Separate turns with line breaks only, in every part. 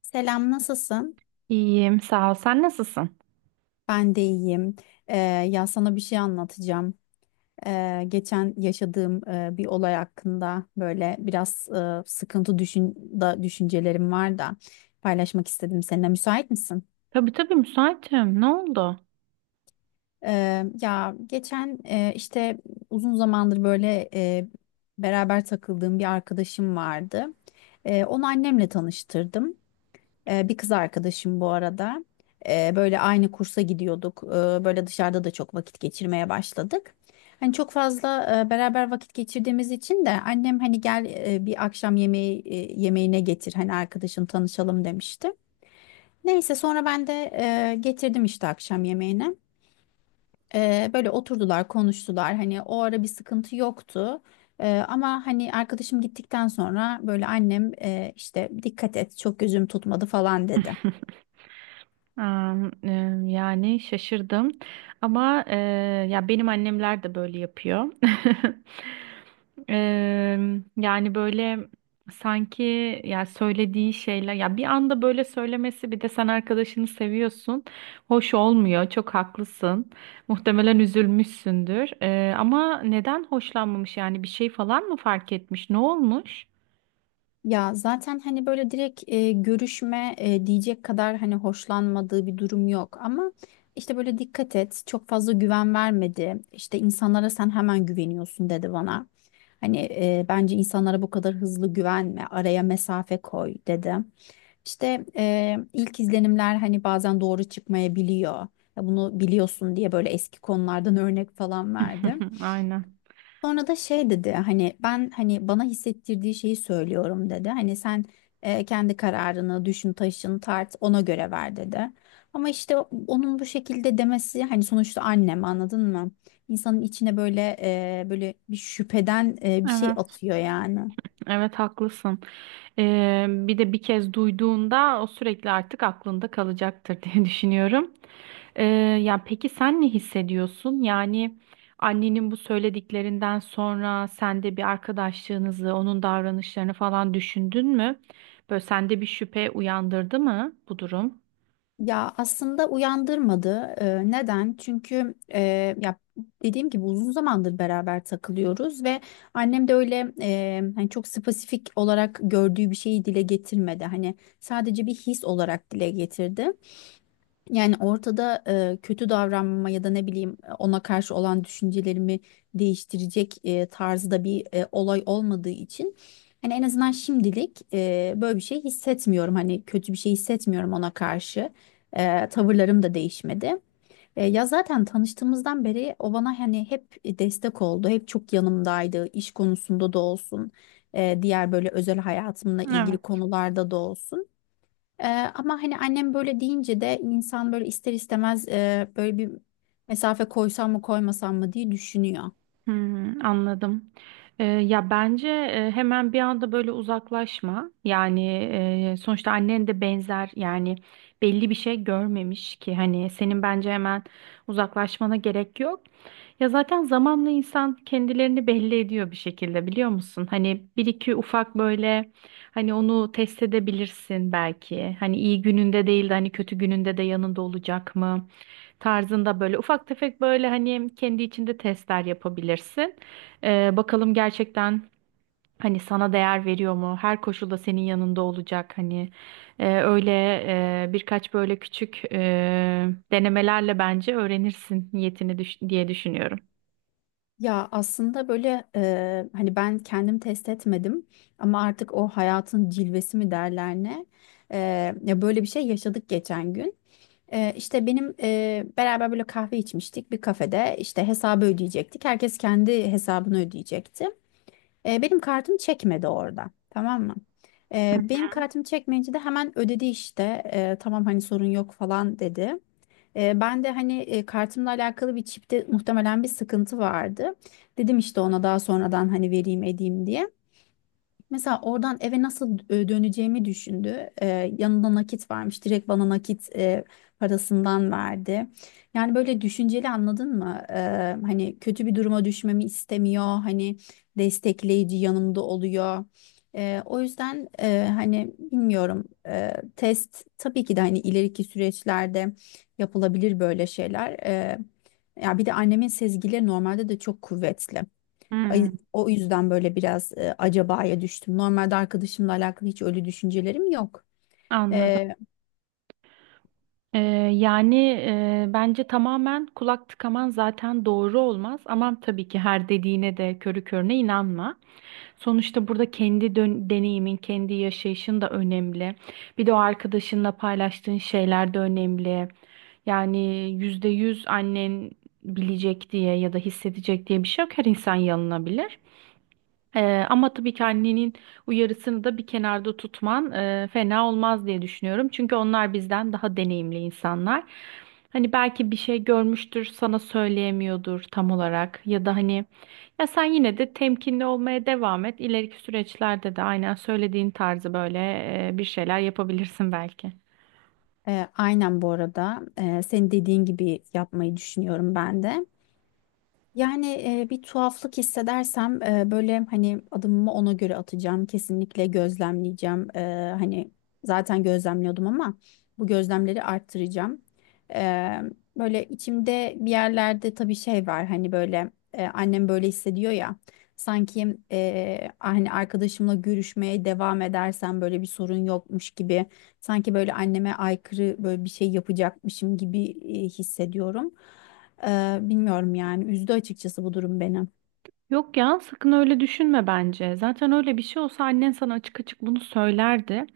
Selam, nasılsın?
İyiyim, sağ ol. Sen nasılsın?
Ben de iyiyim. Ya sana bir şey anlatacağım. Geçen yaşadığım bir olay hakkında böyle biraz sıkıntı düşün da düşüncelerim var da paylaşmak istedim seninle. Müsait misin?
Tabii müsaitim. Ne oldu?
Ya geçen işte uzun zamandır böyle beraber takıldığım bir arkadaşım vardı. Onu annemle tanıştırdım. Bir kız arkadaşım bu arada. Böyle aynı kursa gidiyorduk. Böyle dışarıda da çok vakit geçirmeye başladık. Hani çok fazla beraber vakit geçirdiğimiz için de annem hani gel bir akşam yemeği yemeğine getir hani arkadaşın tanışalım demişti. Neyse sonra ben de getirdim işte akşam yemeğine. Böyle oturdular, konuştular. Hani o ara bir sıkıntı yoktu. Ama hani arkadaşım gittikten sonra böyle annem işte dikkat et çok gözüm tutmadı falan dedi.
Am, e, Yani şaşırdım ama ya benim annemler de böyle yapıyor. E, Yani böyle sanki ya söylediği şeyler ya bir anda böyle söylemesi, bir de sen arkadaşını seviyorsun. Hoş olmuyor. Çok haklısın. Muhtemelen üzülmüşsündür. Ama neden hoşlanmamış, yani bir şey falan mı fark etmiş? Ne olmuş?
Ya zaten hani böyle direkt görüşme diyecek kadar hani hoşlanmadığı bir durum yok ama işte böyle dikkat et çok fazla güven vermedi işte insanlara sen hemen güveniyorsun dedi bana hani bence insanlara bu kadar hızlı güvenme araya mesafe koy dedi işte ilk izlenimler hani bazen doğru çıkmayabiliyor. Ya bunu biliyorsun diye böyle eski konulardan örnek falan verdi.
Aynen.
Sonra da şey dedi hani ben hani bana hissettirdiği şeyi söylüyorum dedi. Hani sen kendi kararını düşün taşın tart ona göre ver dedi. Ama işte onun bu şekilde demesi hani sonuçta annem anladın mı? İnsanın içine böyle böyle bir şüpheden bir şey
Evet,
atıyor yani.
evet haklısın. Bir de bir kez duyduğunda o sürekli artık aklında kalacaktır diye düşünüyorum. Ee, Ya peki sen ne hissediyorsun? Yani annenin bu söylediklerinden sonra sen de bir arkadaşlığınızı, onun davranışlarını falan düşündün mü? Böyle sende bir şüphe uyandırdı mı bu durum?
Ya aslında uyandırmadı. Neden? Çünkü ya dediğim gibi uzun zamandır beraber takılıyoruz ve annem de öyle hani çok spesifik olarak gördüğü bir şeyi dile getirmedi. Hani sadece bir his olarak dile getirdi. Yani ortada kötü davranma ya da ne bileyim ona karşı olan düşüncelerimi değiştirecek tarzda bir olay olmadığı için hani en azından şimdilik böyle bir şey hissetmiyorum. Hani kötü bir şey hissetmiyorum ona karşı. Tavırlarım da değişmedi. Ya zaten tanıştığımızdan beri o bana hani hep destek oldu. Hep çok yanımdaydı. İş konusunda da olsun, diğer böyle özel hayatımla ilgili
Evet.
konularda da olsun. Ee, Ama hani annem böyle deyince de insan böyle ister istemez böyle bir mesafe koysam mı koymasam mı diye düşünüyor.
Hmm, anladım. Ya bence hemen bir anda böyle uzaklaşma. Yani sonuçta annen de benzer, yani belli bir şey görmemiş ki, hani senin bence hemen uzaklaşmana gerek yok. Ya zaten zamanla insan kendilerini belli ediyor bir şekilde, biliyor musun? Hani bir iki ufak böyle, hani onu test edebilirsin belki. Hani iyi gününde değil de hani kötü gününde de yanında olacak mı? Tarzında böyle ufak tefek böyle hani kendi içinde testler yapabilirsin. Bakalım gerçekten hani sana değer veriyor mu? Her koşulda senin yanında olacak hani. Öyle birkaç böyle küçük denemelerle bence öğrenirsin niyetini diye düşünüyorum.
Ya aslında böyle hani ben kendim test etmedim ama artık o hayatın cilvesi mi derler ne? E, Ya böyle bir şey yaşadık geçen gün. İşte benim beraber böyle kahve içmiştik bir kafede. İşte hesabı ödeyecektik. Herkes kendi hesabını ödeyecekti. Benim kartım çekmedi orada. Tamam mı? Benim kartım çekmeyince de hemen ödedi işte. Tamam hani sorun yok falan dedi. Ben de hani kartımla alakalı bir çipte muhtemelen bir sıkıntı vardı. Dedim işte ona daha sonradan hani vereyim edeyim diye. Mesela oradan eve nasıl döneceğimi düşündü. Yanında nakit varmış. Direkt bana nakit parasından verdi. Yani böyle düşünceli anladın mı? Hani kötü bir duruma düşmemi istemiyor. Hani destekleyici yanımda oluyor. O yüzden hani bilmiyorum. Test tabii ki de hani ileriki süreçlerde yapılabilir böyle şeyler. Ya bir de annemin sezgileri normalde de çok kuvvetli.
Hmm,
O yüzden böyle biraz acabaya düştüm. Normalde arkadaşımla alakalı hiç öyle düşüncelerim yok.
anladım.
E,
Ee, Yani bence tamamen kulak tıkaman zaten doğru olmaz, ama tabii ki her dediğine de körü körüne inanma. Sonuçta burada deneyimin, kendi yaşayışın da önemli. Bir de o arkadaşınla paylaştığın şeyler de önemli. Yani yüzde yüz annen bilecek diye ya da hissedecek diye bir şey yok. Her insan yanılabilir. Ama tabii ki annenin uyarısını da bir kenarda tutman fena olmaz diye düşünüyorum. Çünkü onlar bizden daha deneyimli insanlar. Hani belki bir şey görmüştür, sana söyleyemiyordur tam olarak, ya da hani ya sen yine de temkinli olmaya devam et. İleriki süreçlerde de aynen söylediğin tarzı böyle bir şeyler yapabilirsin belki.
aynen bu arada. Senin dediğin gibi yapmayı düşünüyorum ben de. Yani bir tuhaflık hissedersem böyle hani adımımı ona göre atacağım. Kesinlikle gözlemleyeceğim. Hani zaten gözlemliyordum ama bu gözlemleri arttıracağım. E, Böyle içimde bir yerlerde tabii şey var hani böyle annem böyle hissediyor ya. Sanki hani arkadaşımla görüşmeye devam edersem böyle bir sorun yokmuş gibi. Sanki böyle anneme aykırı böyle bir şey yapacakmışım gibi hissediyorum. Bilmiyorum yani üzdü açıkçası bu durum beni.
Yok ya, sakın öyle düşünme bence. Zaten öyle bir şey olsa annen sana açık açık bunu söylerdi.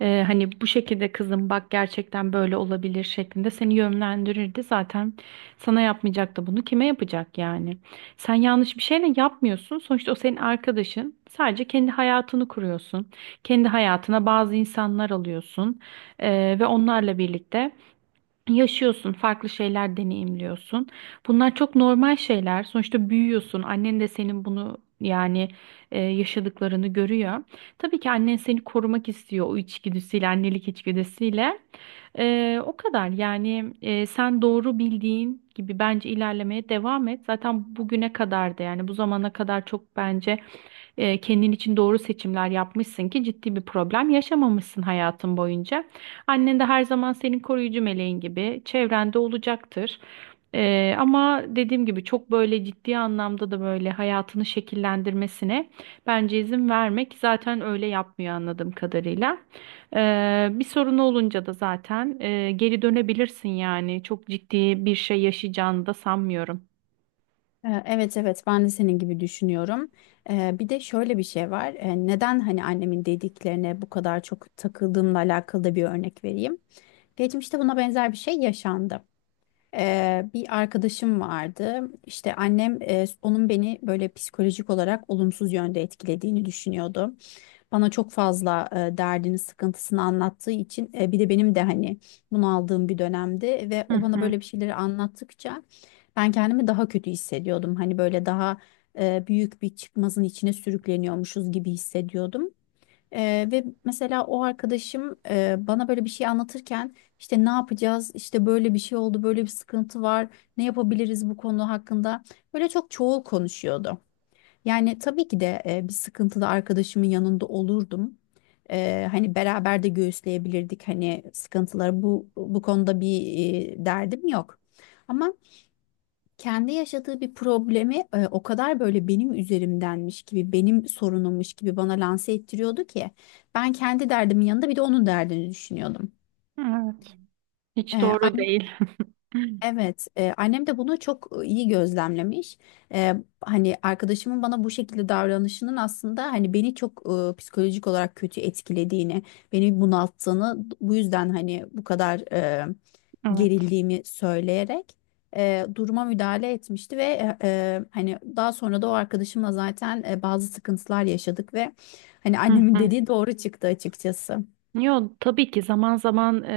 Hani bu şekilde kızım bak gerçekten böyle olabilir şeklinde seni yönlendirirdi. Zaten sana yapmayacak da bunu kime yapacak yani? Sen yanlış bir şeyle yapmıyorsun. Sonuçta o senin arkadaşın. Sadece kendi hayatını kuruyorsun. Kendi hayatına bazı insanlar alıyorsun. Ve onlarla birlikte yaşıyorsun, farklı şeyler deneyimliyorsun. Bunlar çok normal şeyler. Sonuçta büyüyorsun. Annen de senin bunu yani yaşadıklarını görüyor. Tabii ki annen seni korumak istiyor o içgüdüsüyle, annelik içgüdüsüyle. O kadar yani, sen doğru bildiğin gibi bence ilerlemeye devam et. Zaten bugüne kadar da yani bu zamana kadar çok bence kendin için doğru seçimler yapmışsın ki ciddi bir problem yaşamamışsın hayatın boyunca. Annen de her zaman senin koruyucu meleğin gibi çevrende olacaktır. Ama dediğim gibi çok böyle ciddi anlamda da böyle hayatını şekillendirmesine bence izin vermek, zaten öyle yapmıyor anladığım kadarıyla. Bir sorun olunca da zaten geri dönebilirsin, yani çok ciddi bir şey yaşayacağını da sanmıyorum.
Evet, evet, ben de senin gibi düşünüyorum. Bir de şöyle bir şey var. Neden hani annemin dediklerine bu kadar çok takıldığımla alakalı da bir örnek vereyim. Geçmişte buna benzer bir şey yaşandı. Bir arkadaşım vardı. İşte annem onun beni böyle psikolojik olarak olumsuz yönde etkilediğini düşünüyordu. Bana çok fazla derdini, sıkıntısını anlattığı için bir de benim de hani bunu aldığım bir dönemde ve
Hı
o bana
hı.
böyle bir şeyleri anlattıkça ben kendimi daha kötü hissediyordum. Hani böyle daha büyük bir çıkmazın içine sürükleniyormuşuz gibi hissediyordum. Ve mesela o arkadaşım bana böyle bir şey anlatırken işte ne yapacağız, işte böyle bir şey oldu, böyle bir sıkıntı var, ne yapabiliriz bu konu hakkında böyle çok çoğul konuşuyordu. Yani tabii ki de bir sıkıntılı arkadaşımın yanında olurdum. Hani beraber de göğüsleyebilirdik hani sıkıntıları bu konuda bir derdim yok. Ama kendi yaşadığı bir problemi o kadar böyle benim üzerimdenmiş gibi, benim sorunummuş gibi bana lanse ettiriyordu ki ben kendi derdimin yanında bir de onun derdini düşünüyordum.
Evet.
E,
Hiç doğru değil.
Evet, annem de bunu çok iyi gözlemlemiş. E, Hani arkadaşımın bana bu şekilde davranışının aslında hani beni çok psikolojik olarak kötü etkilediğini, beni bunalttığını, bu yüzden hani bu kadar
Evet.
gerildiğimi söyleyerek duruma müdahale etmişti ve hani daha sonra da o arkadaşımla zaten bazı sıkıntılar yaşadık ve hani
Hı
annemin
hı.
dediği doğru çıktı açıkçası.
Yok tabii ki zaman zaman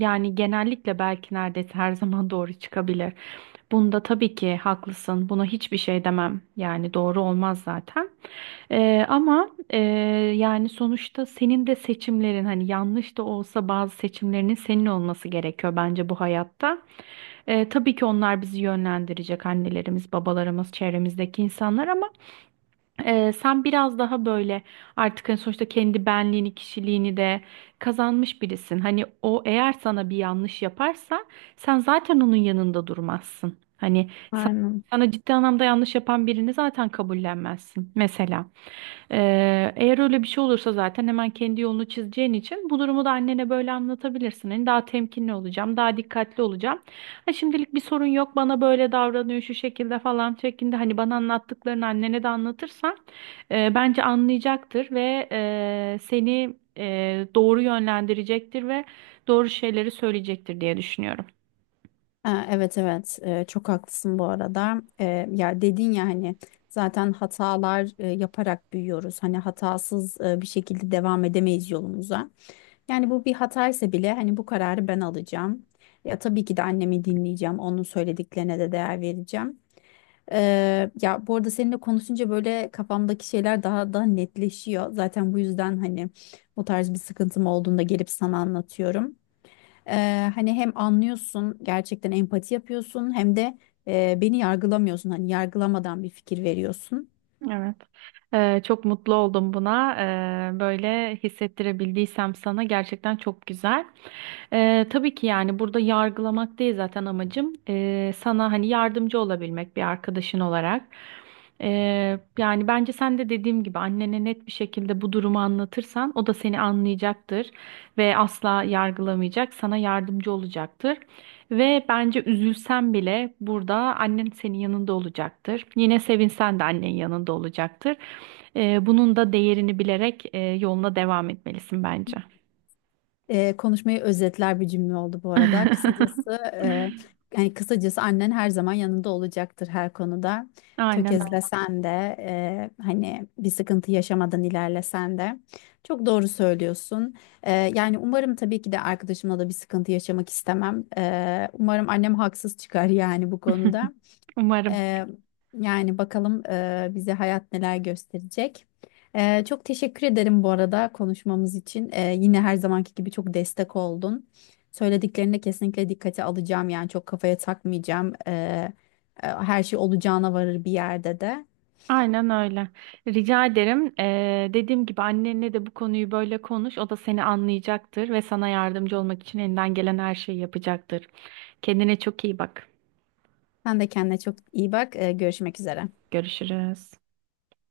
yani genellikle belki neredeyse her zaman doğru çıkabilir. Bunda tabii ki haklısın. Buna hiçbir şey demem. Yani doğru olmaz zaten. Ama yani sonuçta senin de seçimlerin hani yanlış da olsa bazı seçimlerinin senin olması gerekiyor bence bu hayatta. Tabii ki onlar bizi yönlendirecek, annelerimiz, babalarımız, çevremizdeki insanlar, ama sen biraz daha böyle artık hani sonuçta kendi benliğini, kişiliğini de kazanmış birisin. Hani o eğer sana bir yanlış yaparsa sen zaten onun yanında durmazsın.
Aynen.
Sana ciddi anlamda yanlış yapan birini zaten kabullenmezsin mesela. Eğer öyle bir şey olursa zaten hemen kendi yolunu çizeceğin için bu durumu da annene böyle anlatabilirsin. Hani daha temkinli olacağım, daha dikkatli olacağım. Ha, şimdilik bir sorun yok, bana böyle davranıyor şu şekilde falan şeklinde hani bana anlattıklarını annene de anlatırsan bence anlayacaktır ve seni doğru yönlendirecektir ve doğru şeyleri söyleyecektir diye düşünüyorum.
Ha, Evet, evet. Çok haklısın bu arada. Ya dedin ya hani zaten hatalar yaparak büyüyoruz. Hani hatasız bir şekilde devam edemeyiz yolumuza. Yani bu bir hataysa bile hani bu kararı ben alacağım. Ya tabii ki de annemi dinleyeceğim. Onun söylediklerine de değer vereceğim. Ya bu arada seninle konuşunca böyle kafamdaki şeyler daha da netleşiyor. Zaten bu yüzden hani bu tarz bir sıkıntım olduğunda gelip sana anlatıyorum. Hani hem anlıyorsun gerçekten empati yapıyorsun hem de beni yargılamıyorsun hani yargılamadan bir fikir veriyorsun.
Evet. Çok mutlu oldum buna. Böyle hissettirebildiysem sana gerçekten çok güzel. Tabii ki yani burada yargılamak değil zaten amacım. Sana hani yardımcı olabilmek bir arkadaşın olarak. Yani bence sen de dediğim gibi annene net bir şekilde bu durumu anlatırsan o da seni anlayacaktır ve asla yargılamayacak, sana yardımcı olacaktır. Ve bence üzülsen bile burada annen senin yanında olacaktır. Yine sevinsen de annen yanında olacaktır. Bunun da değerini bilerek yoluna devam etmelisin bence.
Konuşmayı özetler bir cümle oldu bu arada. Kısacası yani kısacası annen her zaman yanında olacaktır her konuda.
Aynen öyle.
Tökezlesen de hani bir sıkıntı yaşamadan ilerlesen de çok doğru söylüyorsun. Yani umarım tabii ki de arkadaşımla da bir sıkıntı yaşamak istemem. Umarım annem haksız çıkar yani bu konuda.
Umarım.
Ee, Yani bakalım bize hayat neler gösterecek. Çok teşekkür ederim bu arada konuşmamız için. Yine her zamanki gibi çok destek oldun. Söylediklerini de kesinlikle dikkate alacağım. Yani çok kafaya takmayacağım. Her şey olacağına varır bir yerde de.
Aynen öyle. Rica ederim. Dediğim gibi annenle de bu konuyu böyle konuş. O da seni anlayacaktır ve sana yardımcı olmak için elinden gelen her şeyi yapacaktır. Kendine çok iyi bak.
Sen de kendine çok iyi bak. Görüşmek üzere.
Görüşürüz.